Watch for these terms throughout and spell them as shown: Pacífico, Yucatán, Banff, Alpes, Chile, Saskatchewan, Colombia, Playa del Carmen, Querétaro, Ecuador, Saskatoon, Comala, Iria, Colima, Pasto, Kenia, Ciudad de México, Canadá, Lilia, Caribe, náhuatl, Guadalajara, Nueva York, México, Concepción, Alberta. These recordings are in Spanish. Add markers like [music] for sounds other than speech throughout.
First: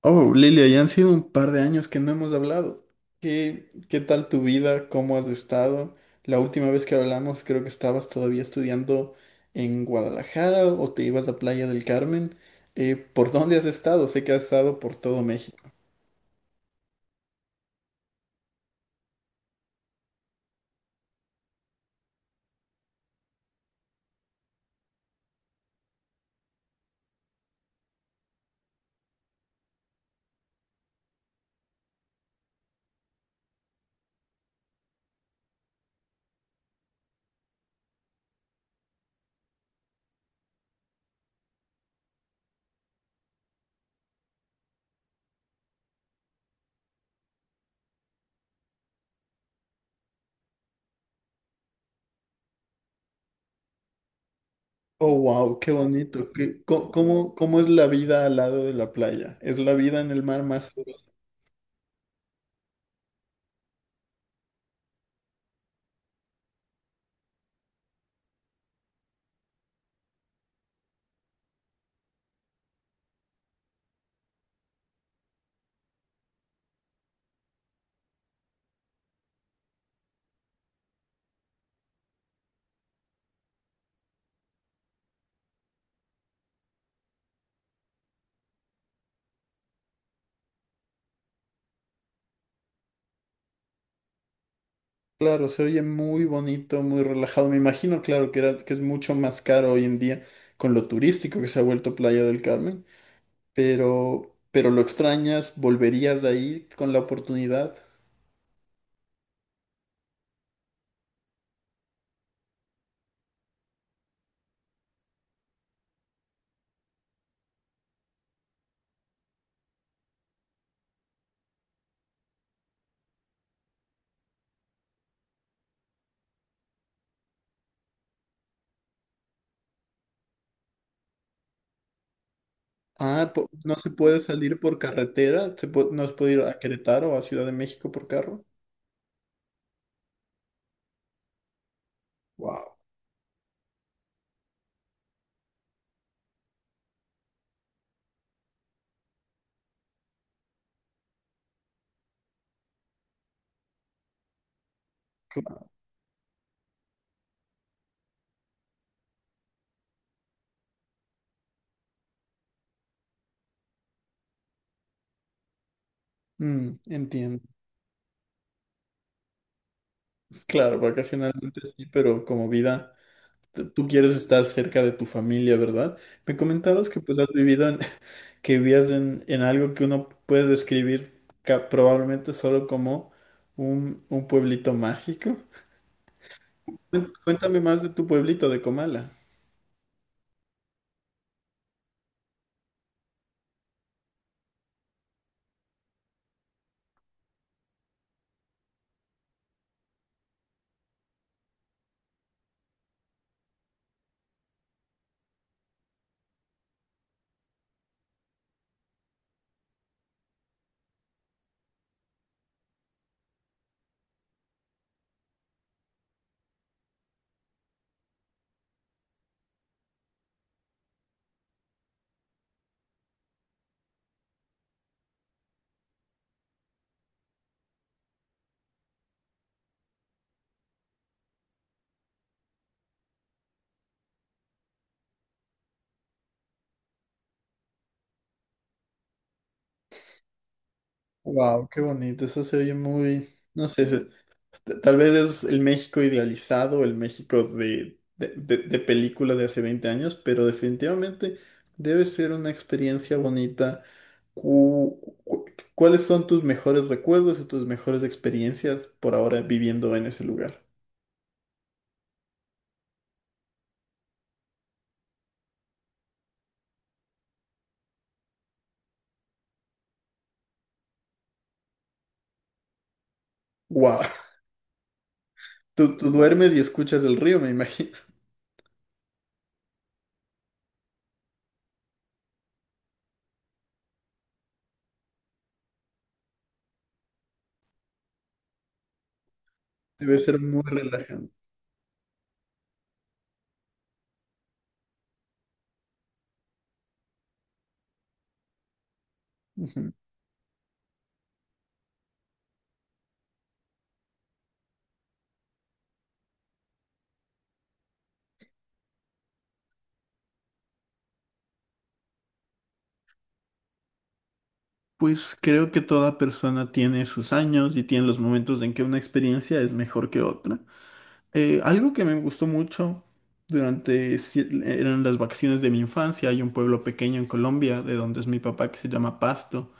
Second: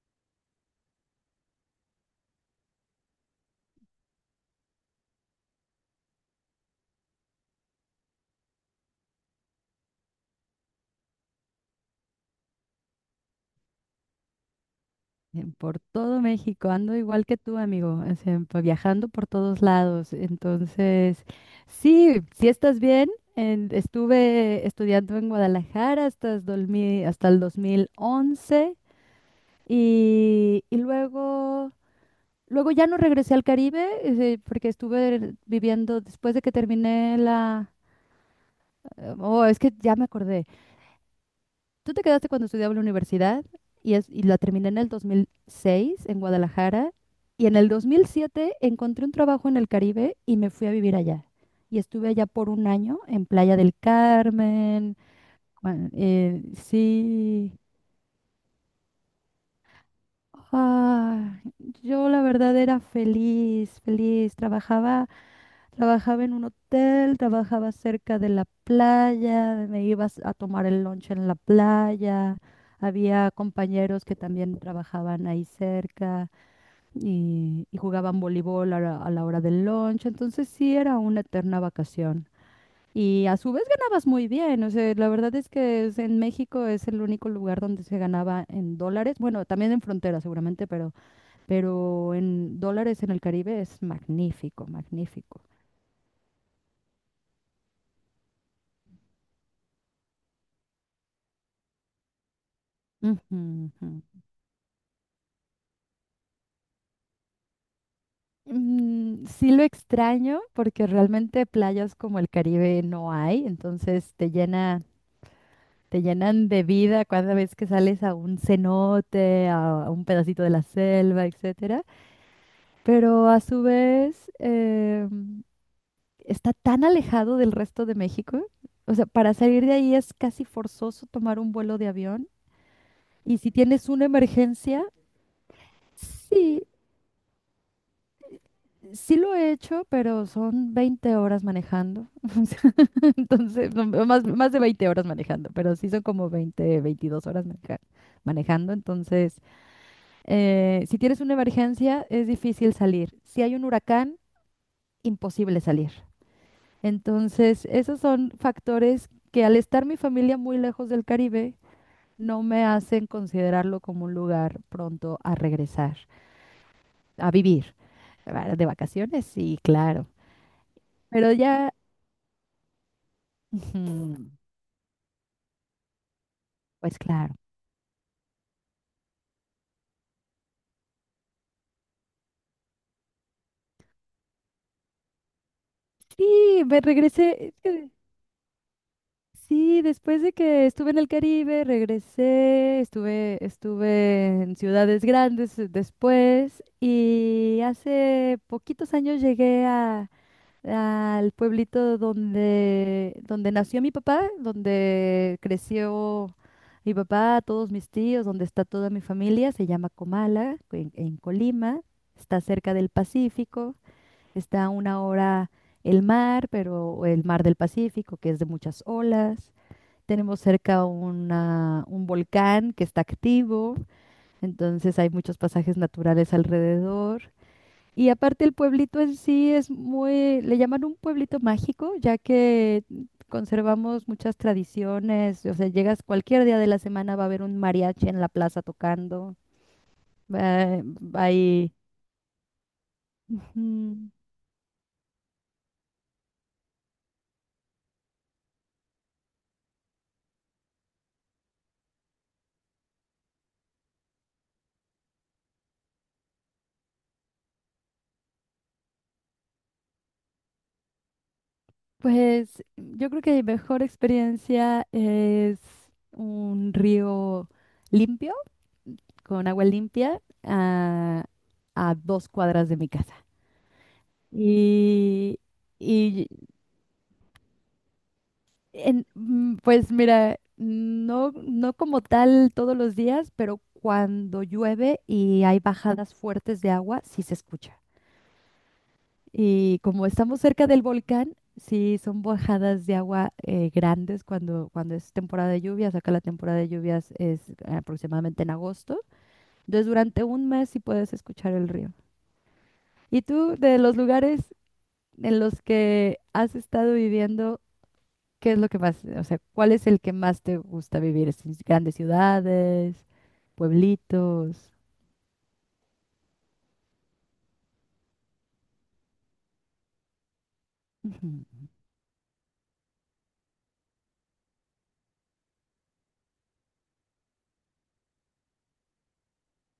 Oh, Lilia, ya han sido un par de años que no hemos hablado. ¿Qué tal tu vida? ¿Cómo has estado? La última vez que hablamos creo que estabas todavía estudiando en Guadalajara o te ibas a Playa del Carmen. ¿por dónde has estado? Sé que has estado por todo México. Por todo México, ando igual que tú, amigo, o sea, viajando por todos lados. Entonces, sí, si estás bien. Estuve estudiando en Guadalajara, hasta el 2000, hasta el 2011, y luego ya no regresé al Caribe, porque estuve viviendo después de que terminé la... Oh, es que ya me acordé. Tú te quedaste cuando estudiaba en la universidad, y la terminé en el 2006 en Guadalajara, y en el 2007 encontré un trabajo en el Caribe y me fui a vivir allá. Y estuve allá por un año en Playa del Carmen. Oh, wow, qué Bueno, bonito. ¿Qué- co- cómo, sí. cómo es la vida al lado de la playa? ¿Es la vida en el mar más sabrosa? Ah, yo la verdad era feliz, feliz. Trabajaba en un hotel, trabajaba cerca de la playa, me ibas a tomar el lunch en la playa. Había compañeros que también trabajaban ahí cerca, y jugaban voleibol a la hora del lunch. Entonces sí era una eterna vacación. Y a su vez ganabas muy bien. O sea, la verdad es que en México es el único lugar donde se ganaba en dólares. Bueno, también en frontera seguramente, pero en dólares en el Caribe es magnífico, magnífico. Claro, se oye muy bonito, muy relajado. Me imagino, claro, que es mucho más caro hoy en día con lo turístico que se ha vuelto Playa del Carmen. Ujú, ujú. Pero lo extrañas, volverías de ahí con la oportunidad. Mm, sí lo extraño porque realmente playas como el Caribe no hay, entonces te llenan de vida cada vez que sales a un cenote, a un pedacito de la selva, etcétera. Pero a su vez, está tan alejado del resto de México, o sea, para salir de ahí es casi forzoso tomar un vuelo de avión. Ah, Y si no tienes se una puede salir por emergencia. carretera. ¿ No se puede ir a Sí, Querétaro o a Ciudad de México por carro. sí lo he hecho, pero son 20 horas manejando. Wow. [laughs] Entonces, no, no, más de 20 horas manejando, pero sí son como 20, 22 horas manejando. Entonces, si tienes una emergencia, es difícil salir. Si hay un huracán, imposible salir. Entonces, esos son factores que al estar mi familia muy lejos del Caribe, no me hacen considerarlo como un lugar pronto a regresar, a Entiendo. vivir, ¿verdad? De vacaciones, sí, claro. Claro, Pero vacacionalmente ya... sí, pero como vida, tú quieres Ujú. estar cerca de tu familia, ¿verdad? Me comentabas Pues que pues has claro. vivido en- [laughs] que vivías en algo que uno puede describir probablemente solo como un pueblito mágico. Sí, me regresé. Cuéntame más de tu pueblito de Comala. Sí, después de que estuve en el Caribe, regresé, estuve en ciudades grandes, después, y hace poquitos años llegué al pueblito, donde nació mi papá, donde creció mi papá, todos mis tíos, donde está toda mi familia, se llama Comala, en Colima, está cerca del Pacífico. Está a una hora el mar, pero el mar del Pacífico, que es de muchas olas. Tenemos cerca un volcán que está activo, entonces hay muchos pasajes naturales alrededor. Y aparte el pueblito en sí es muy, le llaman un pueblito mágico, ya que conservamos muchas tradiciones. O sea, llegas cualquier día de la semana, va a haber un mariachi en la plaza tocando, va- Wow, hay... qué bonito, eso se oye muy, no sé, Ujú. Tal vez es el México idealizado, el México de película de hace 20 años, pero definitivamente debe ser una experiencia bonita. Cu- cu- ¿Cuáles son tus mejores recuerdos y tus mejores experiencias por ahora viviendo en ese lugar? Pues yo creo que mi mejor experiencia es un río limpio, con agua limpia, a 2 cuadras de mi casa. Wow, Y, [laughs] tú y duermes y escuchas el río, me imagino. Pues mira, no, no como tal todos los días, pero cuando llueve y hay bajadas fuertes de agua, sí se escucha. Y como Debe estamos ser muy cerca del relajante. volcán, sí, son bajadas de agua, grandes, cuando es temporada de lluvias. Acá la temporada de lluvias es aproximadamente en agosto. Entonces, Ujú. durante un mes sí puedes escuchar el río. ¿Y tú, de los lugares en los que has estado viviendo, qué es lo que más, o sea, cuál es el que más te gusta vivir? ¿Es en grandes ciudades, pueblitos? Pues creo que toda persona tiene sus años y tiene los momentos en que una experiencia es mejor que otra. Ujú. Algo que me gustó mucho durante eran las vacaciones de mi infancia. Hay un pueblo pequeño en Colombia de donde es mi papá que se llama Pasto.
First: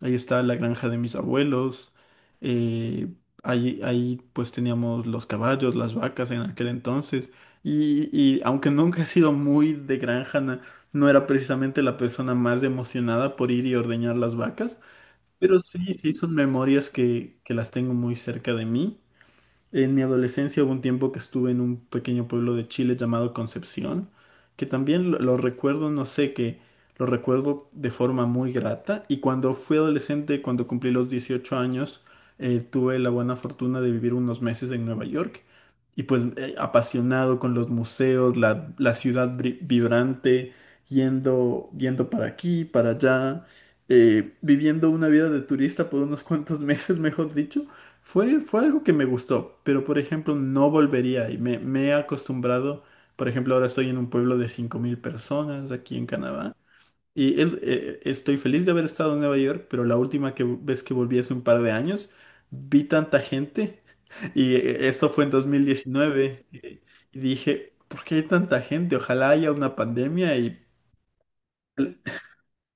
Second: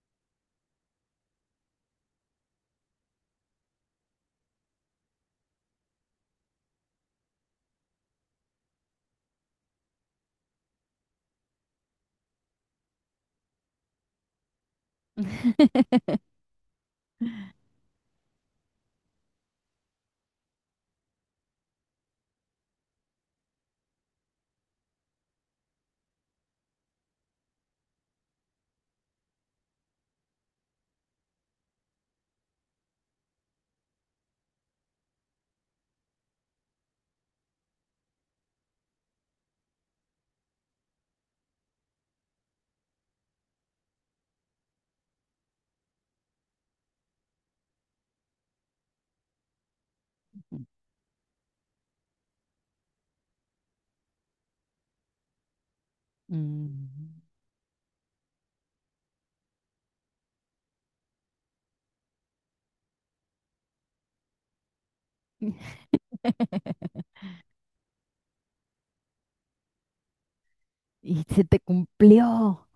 Ahí está la granja de mis abuelos. Eh, ahí pues teníamos los caballos, las vacas en aquel entonces. Y aunque nunca he sido muy de granja, no era precisamente la persona más emocionada por ir y ordeñar las vacas. Pero sí, [laughs] son memorias que las tengo muy cerca de mí. En mi adolescencia hubo un tiempo que estuve en un pequeño pueblo de Chile llamado Concepción, que también lo recuerdo, no sé, que lo recuerdo de forma muy grata. Y cuando fui adolescente, cuando cumplí los 18 años, tuve la buena fortuna de vivir unos meses en Nueva York. Y pues apasionado con los museos, la ciudad vibrante, yendo para aquí, para allá, viviendo una vida de turista por unos cuantos [laughs] meses, mejor dicho. Fue algo que me gustó, pero por ejemplo no volvería y me he acostumbrado. Por ejemplo ahora estoy en un pueblo de 5000 personas aquí en Canadá Mm. y estoy feliz de haber estado en Nueva York, pero la última vez que volví hace un par de años vi tanta gente [laughs] y esto fue en 2019 . [laughs] Y dije, ¿por qué hay tanta gente? Ojalá haya una pandemia y Y se te cumplió.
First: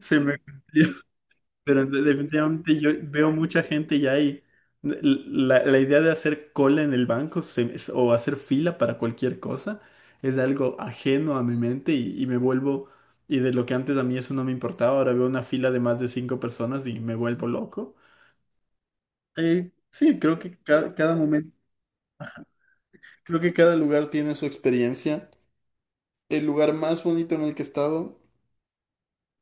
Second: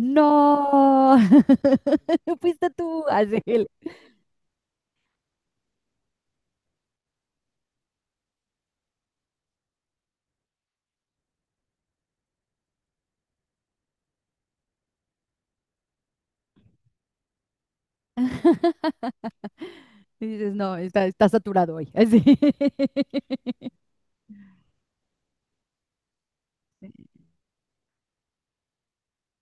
se me... [laughs] Pero [laughs] fuiste definitivamente yo tú, veo así. mucha Él. gente ya y la idea de hacer cola en el banco o hacer fila para cualquier cosa es algo ajeno a mi mente y me vuelvo, y de lo que antes a mí eso no me importaba, ahora veo una fila de más de cinco personas y me vuelvo loco. Eh, [laughs] sí, Y creo dices, que no, está, cada está momento, saturado hoy. Así. creo que [laughs] cada lugar tiene su experiencia. El lugar más bonito en el que he estado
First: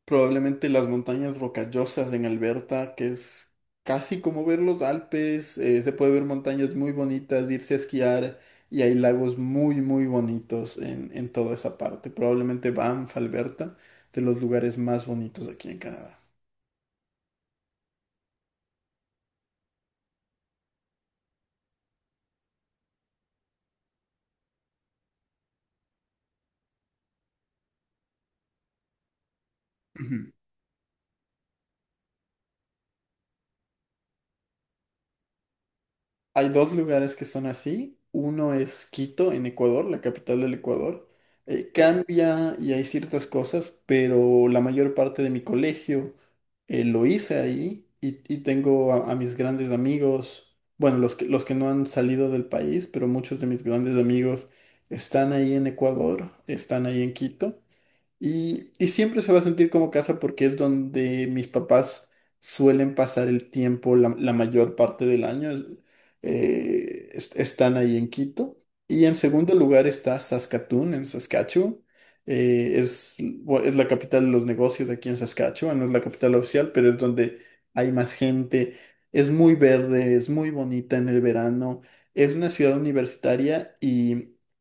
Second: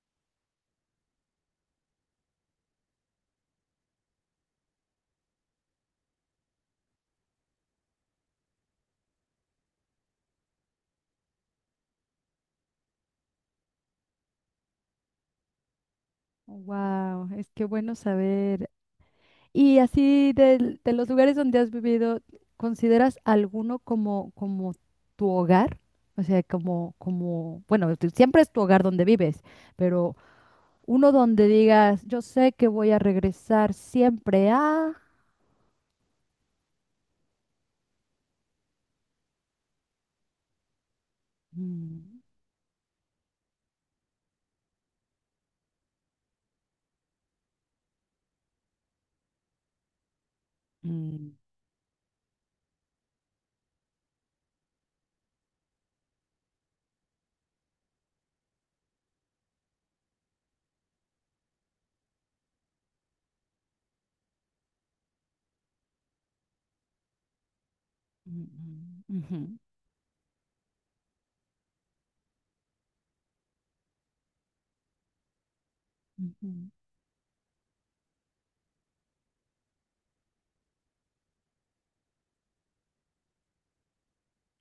probablemente las montañas rocallosas en Alberta, que es casi como ver los Alpes. Se puede ver montañas muy bonitas, irse a esquiar y hay lagos muy bonitos en toda esa parte. Probablemente Banff, Alberta, de los lugares más bonitos aquí en Canadá. Wow, es que bueno saber. Y así los lugares donde has vivido, ¿consideras alguno como tu hogar? O sea, bueno, siempre es tu hogar donde vives, pero Ujú. uno donde digas, yo sé que voy a regresar siempre a... Hay dos lugares que son así. Uno es Quito, en Ecuador, la capital del Ecuador. Mm, Cambia y hay ciertas cosas, pero la mayor parte de mi colegio lo hice ahí y tengo a mis grandes amigos, bueno, mm, los que no han salido del país, pero muchos de mis grandes amigos están ahí en Ecuador, están ahí en Quito. Y siempre se va a sentir como casa porque es donde mis papás suelen pasar el tiempo la mayor parte del año. Están ahí en Quito. mm, Y en ujú, segundo lugar está Saskatoon, en Saskatchewan. Es la capital de los negocios de aquí en Saskatchewan. No es la capital ujú. oficial, pero es donde hay más gente. Es muy verde, es muy bonita en el verano. Es una ciudad universitaria,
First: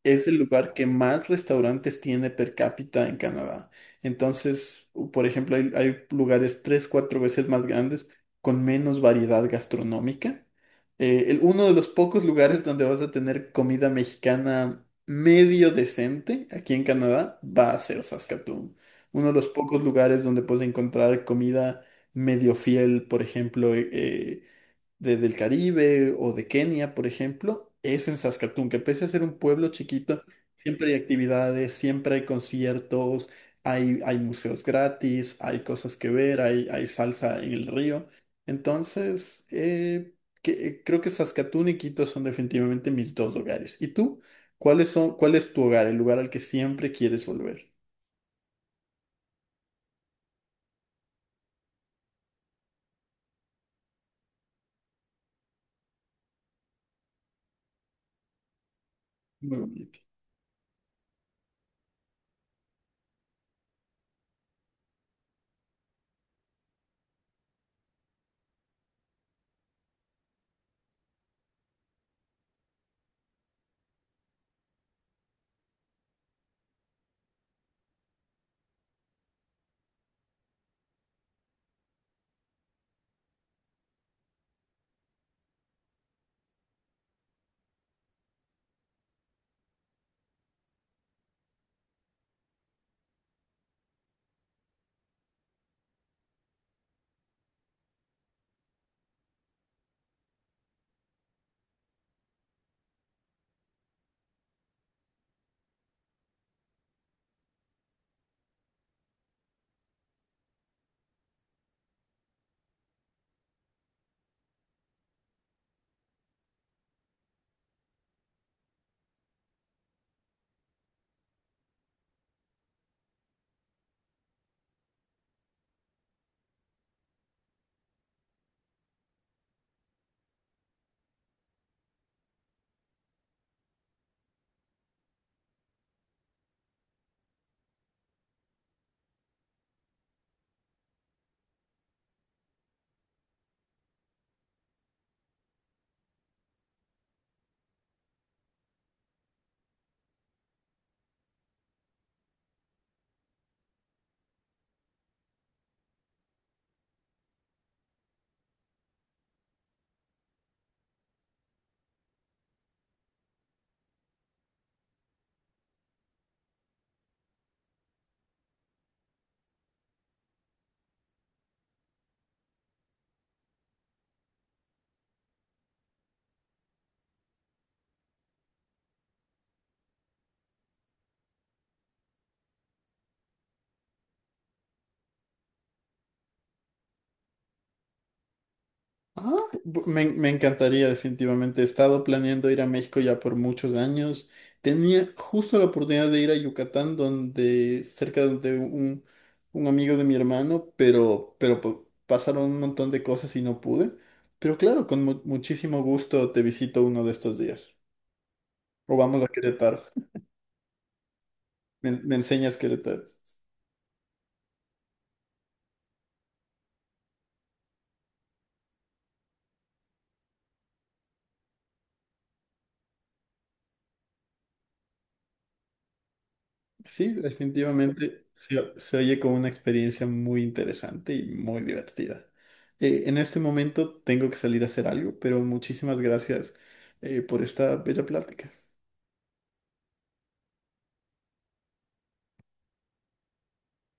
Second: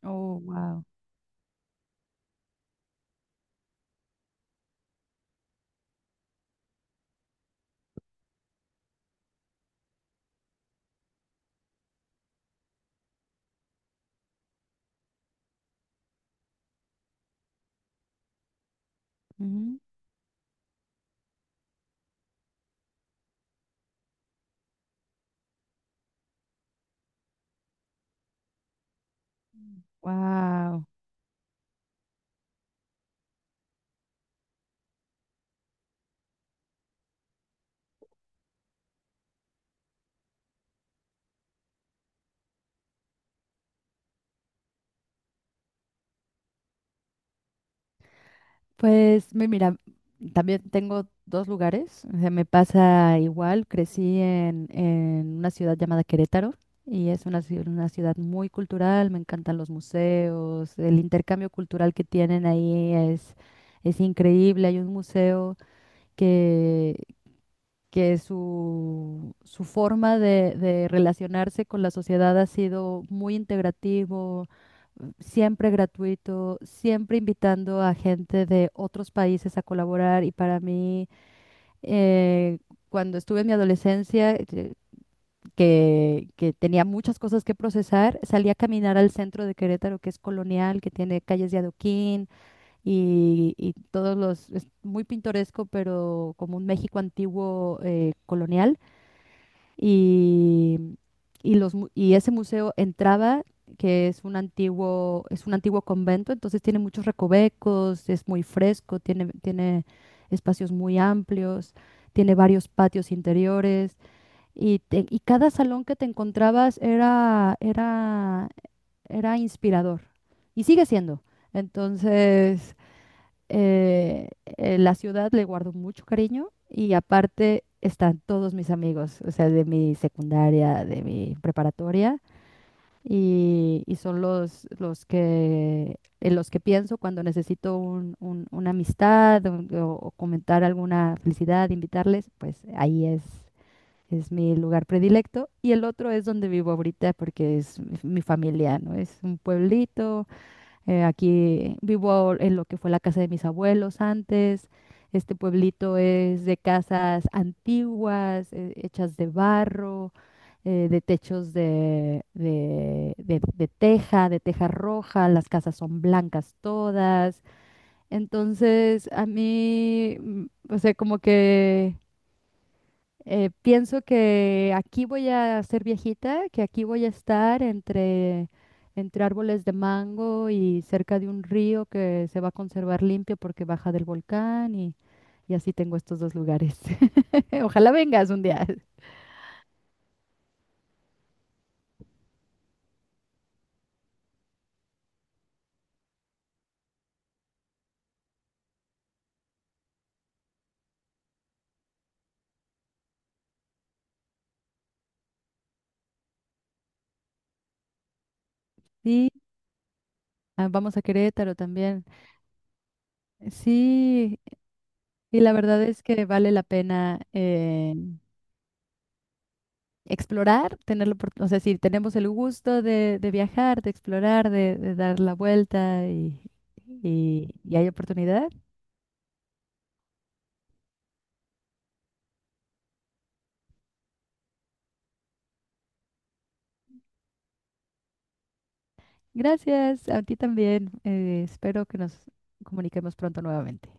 es el Oh, lugar wow. que más restaurantes tiene per cápita en Canadá. Entonces, por ejemplo, hay lugares tres, cuatro veces más grandes con menos variedad gastronómica. Uno de los pocos lugares donde vas a tener comida mexicana medio decente aquí en Canadá va a ser Saskatoon. Uno de los pocos lugares donde puedes encontrar comida medio fiel, por ejemplo, del Caribe o de Kenia, por ejemplo, es en Saskatoon, que pese a ser un pueblo chiquito, Wow. siempre hay actividades, siempre hay conciertos, hay museos gratis, hay cosas que ver, hay salsa en el río. Entonces, creo que Saskatoon y Quito son definitivamente mis dos hogares. ¿Y tú? ¿Cuáles son, cuál es tu hogar, el lugar al que siempre quieres volver? Pues mira, también tengo dos lugares. O sea, me pasa igual. Crecí en una ciudad llamada Querétaro, y es una ciudad muy cultural. Me encantan Muy los bonito. museos. El intercambio cultural que tienen ahí es increíble. Hay un museo que que su forma de relacionarse con la sociedad ha sido muy integrativo, siempre gratuito, siempre invitando a gente de otros países a colaborar. Y para mí, eh, cuando estuve en mi adolescencia, que tenía muchas cosas que procesar, salí a caminar al centro de Querétaro, que es colonial, que tiene calles de adoquín, y es muy pintoresco, pero como un México antiguo, colonial, y, y ese museo entraba, que es un antiguo, convento, entonces tiene muchos recovecos, es muy fresco, tiene espacios muy amplios, tiene varios patios interiores, y cada salón que te encontrabas era, era inspirador, y sigue siendo. Entonces, la ciudad le guardo mucho cariño y aparte están todos mis amigos, o sea, de mi secundaria, de mi preparatoria, y son en los que pienso cuando necesito una amistad o comentar alguna felicidad, invitarles, pues ahí es. Es mi lugar predilecto y el otro es donde vivo ahorita porque es mi familia, ¿no? Es un pueblito, aquí vivo en lo que fue la casa de mis abuelos antes. Este pueblito es de casas antiguas, hechas de barro, de techos de teja, de teja roja. Las casas son blancas todas. Entonces, a mí, o sea, como que, pienso que aquí voy a ser viejita, que aquí voy a estar entre árboles de mango y cerca de un río que se va a conservar limpio porque baja del volcán, y así tengo estos dos lugares. [laughs] Ojalá vengas un día. Ah, me encantaría definitivamente. He estado planeando ir a México ya por muchos años. Tenía justo la oportunidad de ir a Yucatán, donde cerca de un amigo de mi hermano, pero, pero pasaron un montón de cosas y no pude. Pero claro, con muchísimo gusto te visito uno de estos días. O vamos a Sí, Querétaro. ah, vamos a Querétaro también. Me enseñas Querétaro. Sí, y la verdad es que vale la pena. Explorar, o sea, si tenemos el gusto de viajar, de explorar, de dar la vuelta, y, Sí, y- y hay definitivamente oportunidad. Se oye como una experiencia muy interesante y muy divertida. En este momento tengo que salir a hacer algo, pero muchísimas gracias por esta bella plática. Gracias, a ti también. Espero que nos comuniquemos pronto nuevamente.